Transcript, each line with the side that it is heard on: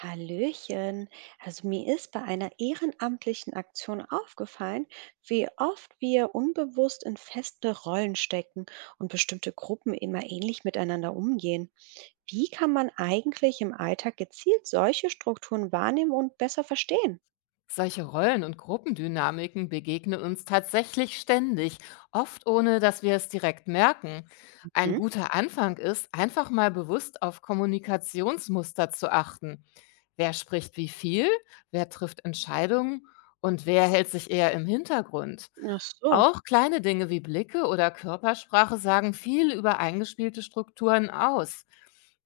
right: Hallöchen. Also mir ist bei einer ehrenamtlichen Aktion aufgefallen, wie oft wir unbewusst in feste Rollen stecken und bestimmte Gruppen immer ähnlich miteinander umgehen. Wie kann man eigentlich im Alltag gezielt solche Strukturen wahrnehmen und besser verstehen?
left: Solche Rollen- und Gruppendynamiken begegnen uns tatsächlich ständig, oft ohne dass wir es direkt merken. Ein
right: Mhm.
left: guter Anfang ist, einfach mal bewusst auf Kommunikationsmuster zu achten. Wer spricht wie viel, wer trifft Entscheidungen und wer hält sich eher im Hintergrund.
right: Ach so.
left: Auch kleine Dinge wie Blicke oder Körpersprache sagen viel über eingespielte Strukturen aus.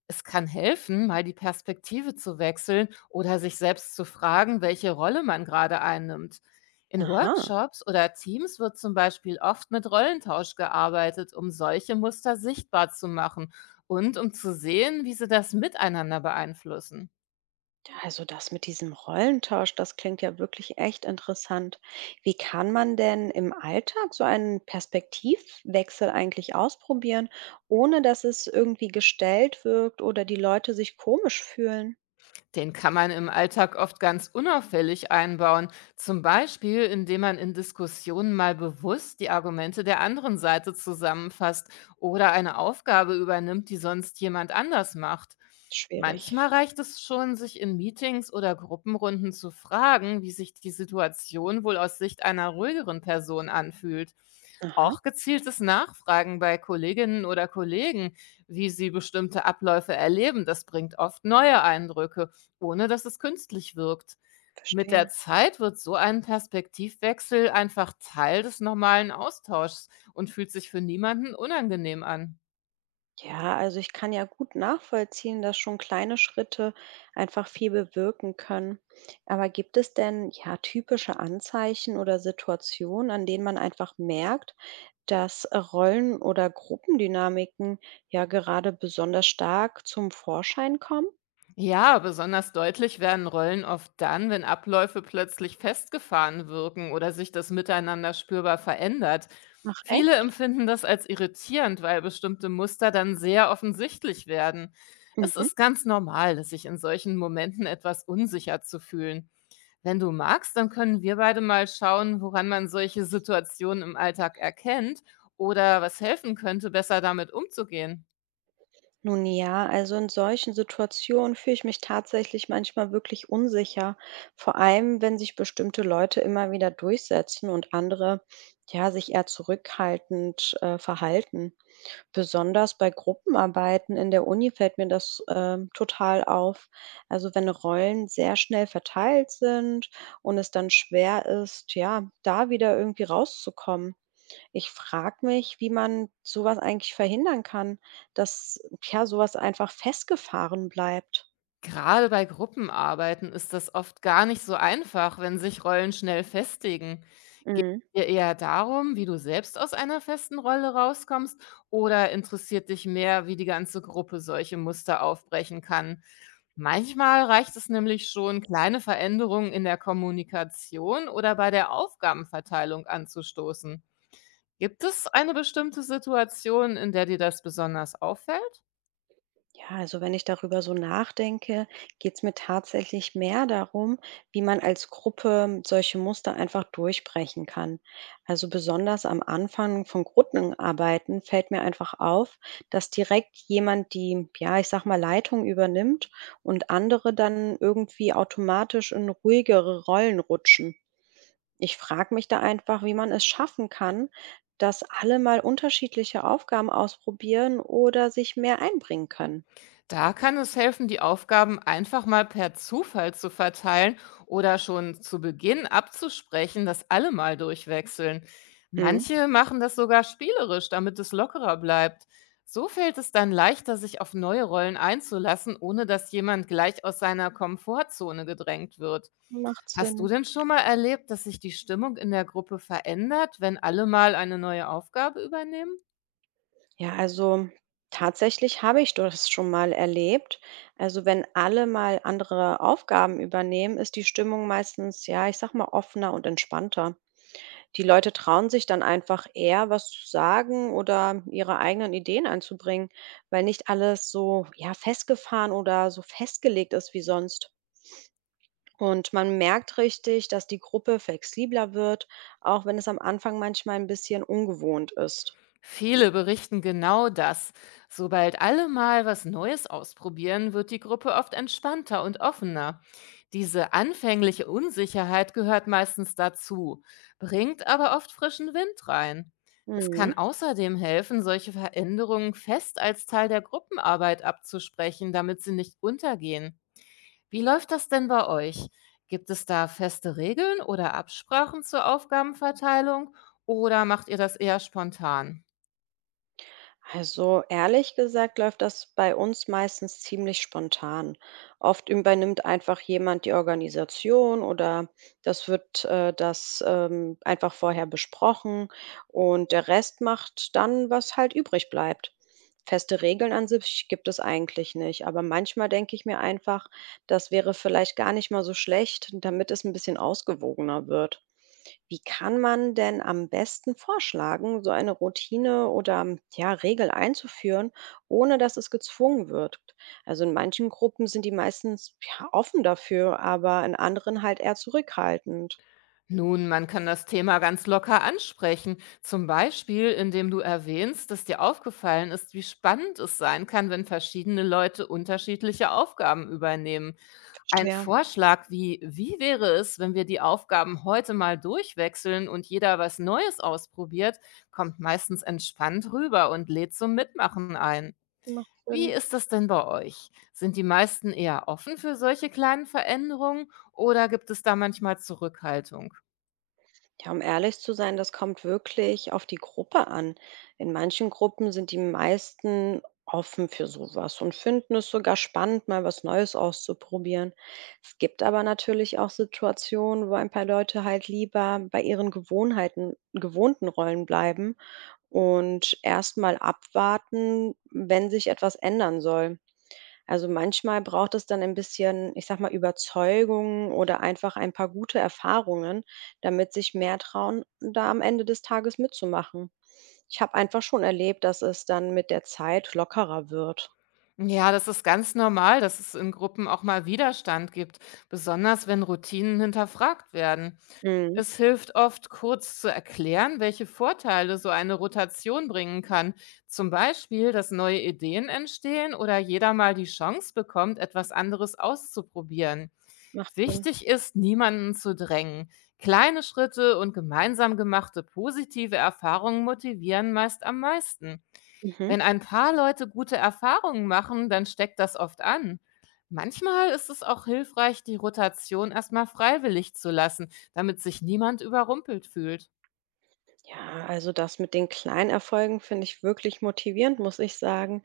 left: Es kann helfen, mal die Perspektive zu wechseln oder sich selbst zu fragen, welche Rolle man gerade einnimmt. In
right: Aha.
left: Workshops oder Teams wird zum Beispiel oft mit Rollentausch gearbeitet, um solche Muster sichtbar zu machen und um zu sehen, wie sie das miteinander beeinflussen.
right: Ja, also das mit diesem Rollentausch, das klingt ja wirklich echt interessant. Wie kann man denn im Alltag so einen Perspektivwechsel eigentlich ausprobieren, ohne dass es irgendwie gestellt wirkt oder die Leute sich komisch fühlen?
left: Den kann man im Alltag oft ganz unauffällig einbauen, zum Beispiel indem man in Diskussionen mal bewusst die Argumente der anderen Seite zusammenfasst oder eine Aufgabe übernimmt, die sonst jemand anders macht.
right: Schwierig.
left: Manchmal reicht es schon, sich in Meetings oder Gruppenrunden zu fragen, wie sich die Situation wohl aus Sicht einer ruhigeren Person anfühlt.
right: Aha,
left: Auch gezieltes Nachfragen bei Kolleginnen oder Kollegen, wie sie bestimmte Abläufe erleben, das bringt oft neue Eindrücke ohne dass es künstlich wirkt. Mit der
right: verstehe.
left: Zeit wird so ein Perspektivwechsel einfach Teil des normalen Austauschs und fühlt sich für niemanden unangenehm an.
right: Ja, also ich kann ja gut nachvollziehen, dass schon kleine Schritte einfach viel bewirken können. Aber gibt es denn ja typische Anzeichen oder Situationen, an denen man einfach merkt, dass Rollen- oder Gruppendynamiken ja gerade besonders stark zum Vorschein kommen?
left: Ja, besonders deutlich werden Rollen oft dann, wenn Abläufe plötzlich festgefahren wirken oder sich das Miteinander spürbar verändert.
right: Ach
left: Viele
right: echt?
left: empfinden das als irritierend, weil bestimmte Muster dann sehr offensichtlich werden. Es
right: Mhm.
left: ist ganz normal, sich in solchen Momenten etwas unsicher zu fühlen. Wenn du magst, dann können wir beide mal schauen, woran man solche Situationen im Alltag erkennt oder was helfen könnte, besser damit umzugehen.
right: Nun ja, also in solchen Situationen fühle ich mich tatsächlich manchmal wirklich unsicher, vor allem wenn sich bestimmte Leute immer wieder durchsetzen und andere ja sich eher zurückhaltend verhalten. Besonders bei Gruppenarbeiten in der Uni fällt mir das total auf. Also wenn Rollen sehr schnell verteilt sind und es dann schwer ist, ja, da wieder irgendwie rauszukommen. Ich frage mich, wie man sowas eigentlich verhindern kann, dass, ja, sowas einfach festgefahren bleibt.
left: Gerade bei Gruppenarbeiten ist das oft gar nicht so einfach, wenn sich Rollen schnell festigen.
right: Mhm.
left: Ja, eher darum, wie du selbst aus einer festen Rolle rauskommst, oder interessiert dich mehr, wie die ganze Gruppe solche Muster aufbrechen kann? Manchmal reicht es nämlich schon, kleine Veränderungen in der Kommunikation oder bei der Aufgabenverteilung anzustoßen. Gibt es eine bestimmte Situation, in der dir das besonders auffällt?
right: Ja, also wenn ich darüber so nachdenke, geht es mir tatsächlich mehr darum, wie man als Gruppe solche Muster einfach durchbrechen kann. Also besonders am Anfang von Gruppenarbeiten fällt mir einfach auf, dass direkt jemand die, ja, ich sage mal, Leitung übernimmt und andere dann irgendwie automatisch in ruhigere Rollen rutschen. Ich frage mich da einfach, wie man es schaffen kann, dass alle mal unterschiedliche Aufgaben ausprobieren oder sich mehr einbringen können.
left: Da kann es helfen, die Aufgaben einfach mal per Zufall zu verteilen oder schon zu Beginn abzusprechen, dass alle mal durchwechseln.
right: Mhm.
left: Manche machen das sogar spielerisch, damit es lockerer bleibt. So fällt es dann leichter, sich auf neue Rollen einzulassen, ohne dass jemand gleich aus seiner Komfortzone gedrängt wird.
right: Macht
left: Hast du
right: Sinn.
left: denn schon mal erlebt, dass sich die Stimmung in der Gruppe verändert, wenn alle mal eine neue Aufgabe übernehmen?
right: Ja, also tatsächlich habe ich das schon mal erlebt. Also wenn alle mal andere Aufgaben übernehmen, ist die Stimmung meistens, ja, ich sag mal, offener und entspannter. Die Leute trauen sich dann einfach eher, was zu sagen oder ihre eigenen Ideen einzubringen, weil nicht alles so, ja, festgefahren oder so festgelegt ist wie sonst. Und man merkt richtig, dass die Gruppe flexibler wird, auch wenn es am Anfang manchmal ein bisschen ungewohnt ist.
left: Viele berichten genau das. Sobald alle mal was Neues ausprobieren, wird die Gruppe oft entspannter und offener. Diese anfängliche Unsicherheit gehört meistens dazu, bringt aber oft frischen Wind rein. Es
right: Mhm.
left: kann außerdem helfen, solche Veränderungen fest als Teil der Gruppenarbeit abzusprechen, damit sie nicht untergehen. Wie läuft das denn bei euch? Gibt es da feste Regeln oder Absprachen zur Aufgabenverteilung oder macht ihr das eher spontan?
right: Also ehrlich gesagt läuft das bei uns meistens ziemlich spontan. Oft übernimmt einfach jemand die Organisation oder das wird das einfach vorher besprochen und der Rest macht dann, was halt übrig bleibt. Feste Regeln an sich gibt es eigentlich nicht, aber manchmal denke ich mir einfach, das wäre vielleicht gar nicht mal so schlecht, damit es ein bisschen ausgewogener wird. Wie kann man denn am besten vorschlagen, so eine Routine oder ja, Regel einzuführen, ohne dass es gezwungen wirkt? Also in manchen Gruppen sind die meistens ja, offen dafür, aber in anderen halt eher zurückhaltend.
left: Nun, man kann das Thema ganz locker ansprechen, zum Beispiel indem du erwähnst, dass dir aufgefallen ist, wie spannend es sein kann, wenn verschiedene Leute unterschiedliche Aufgaben übernehmen. Ein
right: Verstehe.
left: Vorschlag wie, wie wäre es, wenn wir die Aufgaben heute mal durchwechseln und jeder was Neues ausprobiert, kommt meistens entspannt rüber und lädt zum Mitmachen ein.
right: Macht
left: Wie
right: Sinn.
left: ist das denn bei euch? Sind die meisten eher offen für solche kleinen Veränderungen oder gibt es da manchmal Zurückhaltung?
right: Ja, um ehrlich zu sein, das kommt wirklich auf die Gruppe an. In manchen Gruppen sind die meisten offen für sowas und finden es sogar spannend, mal was Neues auszuprobieren. Es gibt aber natürlich auch Situationen, wo ein paar Leute halt lieber bei ihren Gewohnheiten, gewohnten Rollen bleiben und erst mal abwarten, wenn sich etwas ändern soll. Also manchmal braucht es dann ein bisschen, ich sage mal, Überzeugung oder einfach ein paar gute Erfahrungen, damit sich mehr trauen, da am Ende des Tages mitzumachen. Ich habe einfach schon erlebt, dass es dann mit der Zeit lockerer wird.
left: Ja, das ist ganz normal, dass es in Gruppen auch mal Widerstand gibt, besonders wenn Routinen hinterfragt werden.
right: Mhm.
left: Es hilft oft, kurz zu erklären, welche Vorteile so eine Rotation bringen kann. Zum Beispiel, dass neue Ideen entstehen oder jeder mal die Chance bekommt, etwas anderes auszuprobieren.
right: Macht Sinn.
left: Wichtig ist, niemanden zu drängen. Kleine Schritte und gemeinsam gemachte positive Erfahrungen motivieren meist am meisten.
right: Mhm.
left: Wenn ein paar Leute gute Erfahrungen machen, dann steckt das oft an. Manchmal ist es auch hilfreich, die Rotation erstmal freiwillig zu lassen, damit sich niemand überrumpelt fühlt.
right: Ja, also das mit den kleinen Erfolgen finde ich wirklich motivierend, muss ich sagen.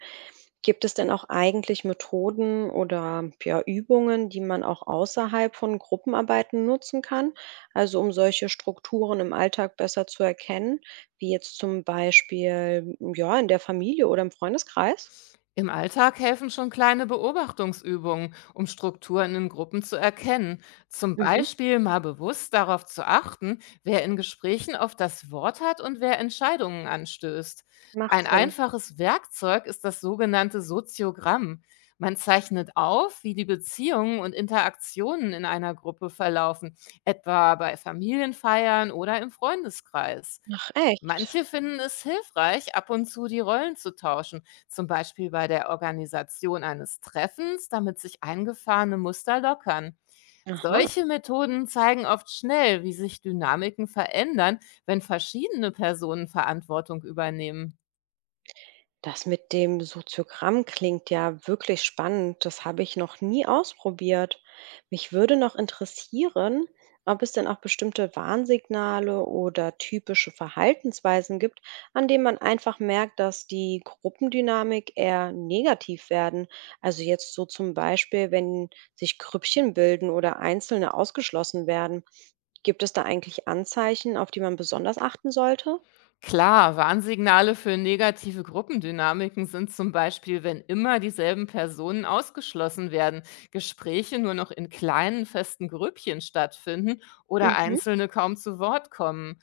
right: Gibt es denn auch eigentlich Methoden oder, ja, Übungen, die man auch außerhalb von Gruppenarbeiten nutzen kann? Also, um solche Strukturen im Alltag besser zu erkennen, wie jetzt zum Beispiel, ja, in der Familie oder im Freundeskreis?
left: Im Alltag helfen schon kleine Beobachtungsübungen, um Strukturen in Gruppen zu erkennen. Zum
right: Mhm.
left: Beispiel mal bewusst darauf zu achten, wer in Gesprächen auf das Wort hat und wer Entscheidungen anstößt.
right: Macht
left: Ein
right: Sinn.
left: einfaches Werkzeug ist das sogenannte Soziogramm. Man zeichnet auf, wie die Beziehungen und Interaktionen in einer Gruppe verlaufen, etwa bei Familienfeiern oder im Freundeskreis.
right: Ach, echt?
left: Manche finden es hilfreich, ab und zu die Rollen zu tauschen, zum Beispiel bei der Organisation eines Treffens, damit sich eingefahrene Muster lockern.
right: Aha.
left: Solche Methoden zeigen oft schnell, wie sich Dynamiken verändern, wenn verschiedene Personen Verantwortung übernehmen.
right: Das mit dem Soziogramm klingt ja wirklich spannend. Das habe ich noch nie ausprobiert. Mich würde noch interessieren, ob es denn auch bestimmte Warnsignale oder typische Verhaltensweisen gibt, an denen man einfach merkt, dass die Gruppendynamik eher negativ werden. Also jetzt so zum Beispiel, wenn sich Grüppchen bilden oder Einzelne ausgeschlossen werden. Gibt es da eigentlich Anzeichen, auf die man besonders achten sollte?
left: Klar, Warnsignale für negative Gruppendynamiken sind zum Beispiel, wenn immer dieselben Personen ausgeschlossen werden, Gespräche nur noch in kleinen festen Grüppchen stattfinden oder
right: Mhm,
left: Einzelne kaum zu Wort kommen.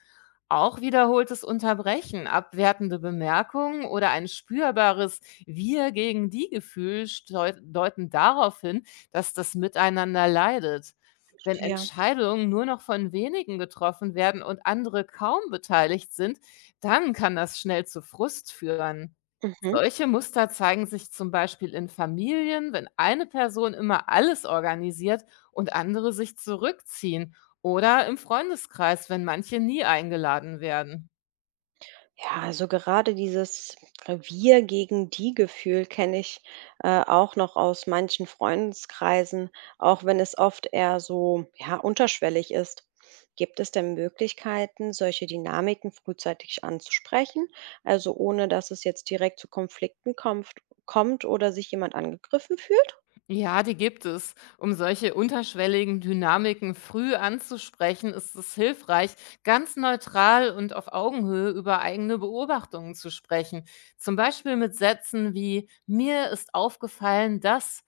left: Auch wiederholtes Unterbrechen, abwertende Bemerkungen oder ein spürbares Wir gegen die Gefühl deuten darauf hin, dass das Miteinander leidet. Wenn
right: ja.
left: Entscheidungen nur noch von wenigen getroffen werden und andere kaum beteiligt sind, dann kann das schnell zu Frust führen.
right: Mhm.
left: Solche Muster zeigen sich zum Beispiel in Familien, wenn eine Person immer alles organisiert und andere sich zurückziehen, oder im Freundeskreis, wenn manche nie eingeladen werden.
right: Ja, also gerade dieses „Wir gegen die“ Gefühl kenne ich, auch noch aus manchen Freundeskreisen, auch wenn es oft eher so, ja, unterschwellig ist. Gibt es denn Möglichkeiten, solche Dynamiken frühzeitig anzusprechen, also ohne dass es jetzt direkt zu Konflikten kommt oder sich jemand angegriffen fühlt?
left: Ja, die gibt es. Um solche unterschwelligen Dynamiken früh anzusprechen, ist es hilfreich, ganz neutral und auf Augenhöhe über eigene Beobachtungen zu sprechen. Zum Beispiel mit Sätzen wie „Mir ist aufgefallen, dass“.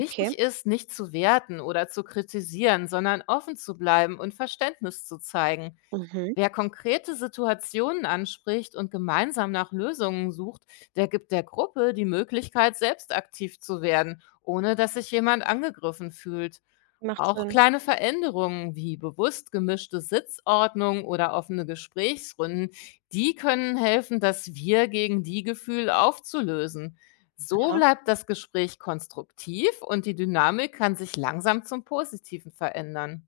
right: Okay.
left: ist, nicht zu werten oder zu kritisieren, sondern offen zu bleiben und Verständnis zu zeigen.
right: Mhm.
left: Wer konkrete Situationen anspricht und gemeinsam nach Lösungen sucht, der gibt der Gruppe die Möglichkeit, selbst aktiv zu werden, ohne dass sich jemand angegriffen fühlt.
right: Macht
left: Auch
right: Sinn.
left: kleine Veränderungen wie bewusst gemischte Sitzordnung oder offene Gesprächsrunden, die können helfen, das Wir gegen die Gefühl aufzulösen. So
right: Aha.
left: bleibt das Gespräch konstruktiv und die Dynamik kann sich langsam zum Positiven verändern.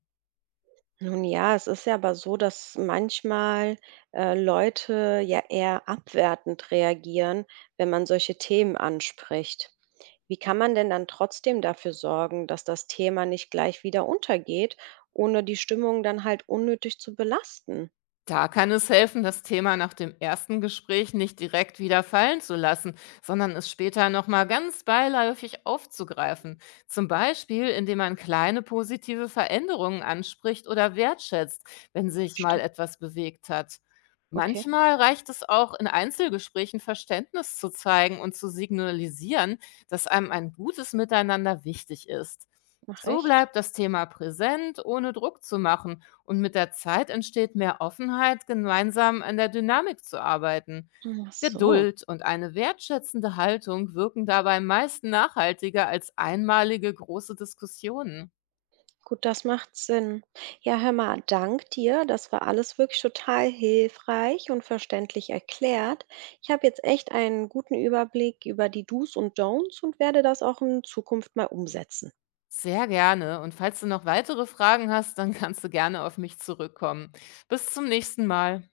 right: Nun ja, es ist ja aber so, dass manchmal, Leute ja eher abwertend reagieren, wenn man solche Themen anspricht. Wie kann man denn dann trotzdem dafür sorgen, dass das Thema nicht gleich wieder untergeht, ohne die Stimmung dann halt unnötig zu belasten?
left: Da kann es helfen, das Thema nach dem ersten Gespräch nicht direkt wieder fallen zu lassen, sondern es später nochmal ganz beiläufig aufzugreifen. Zum Beispiel, indem man kleine positive Veränderungen anspricht oder wertschätzt, wenn sich
right: Verstehe.
left: mal etwas bewegt hat.
right: Okay,
left: Manchmal reicht es auch, in Einzelgesprächen Verständnis zu zeigen und zu signalisieren, dass einem ein gutes Miteinander wichtig ist.
right: ach
left: So
right: recht.
left: bleibt das Thema präsent, ohne Druck zu machen und mit der Zeit entsteht mehr Offenheit, gemeinsam an der Dynamik zu arbeiten.
right: Ach so.
left: Geduld und eine wertschätzende Haltung wirken dabei meist nachhaltiger als einmalige große Diskussionen.
right: Gut, das macht Sinn. Ja, hör mal, dank dir. Das war alles wirklich total hilfreich und verständlich erklärt. Ich habe jetzt echt einen guten Überblick über die Do's und Don'ts und werde das auch in Zukunft mal umsetzen.
left: Sehr gerne. Und falls du noch weitere Fragen hast, dann kannst du gerne auf mich zurückkommen. Bis zum nächsten Mal.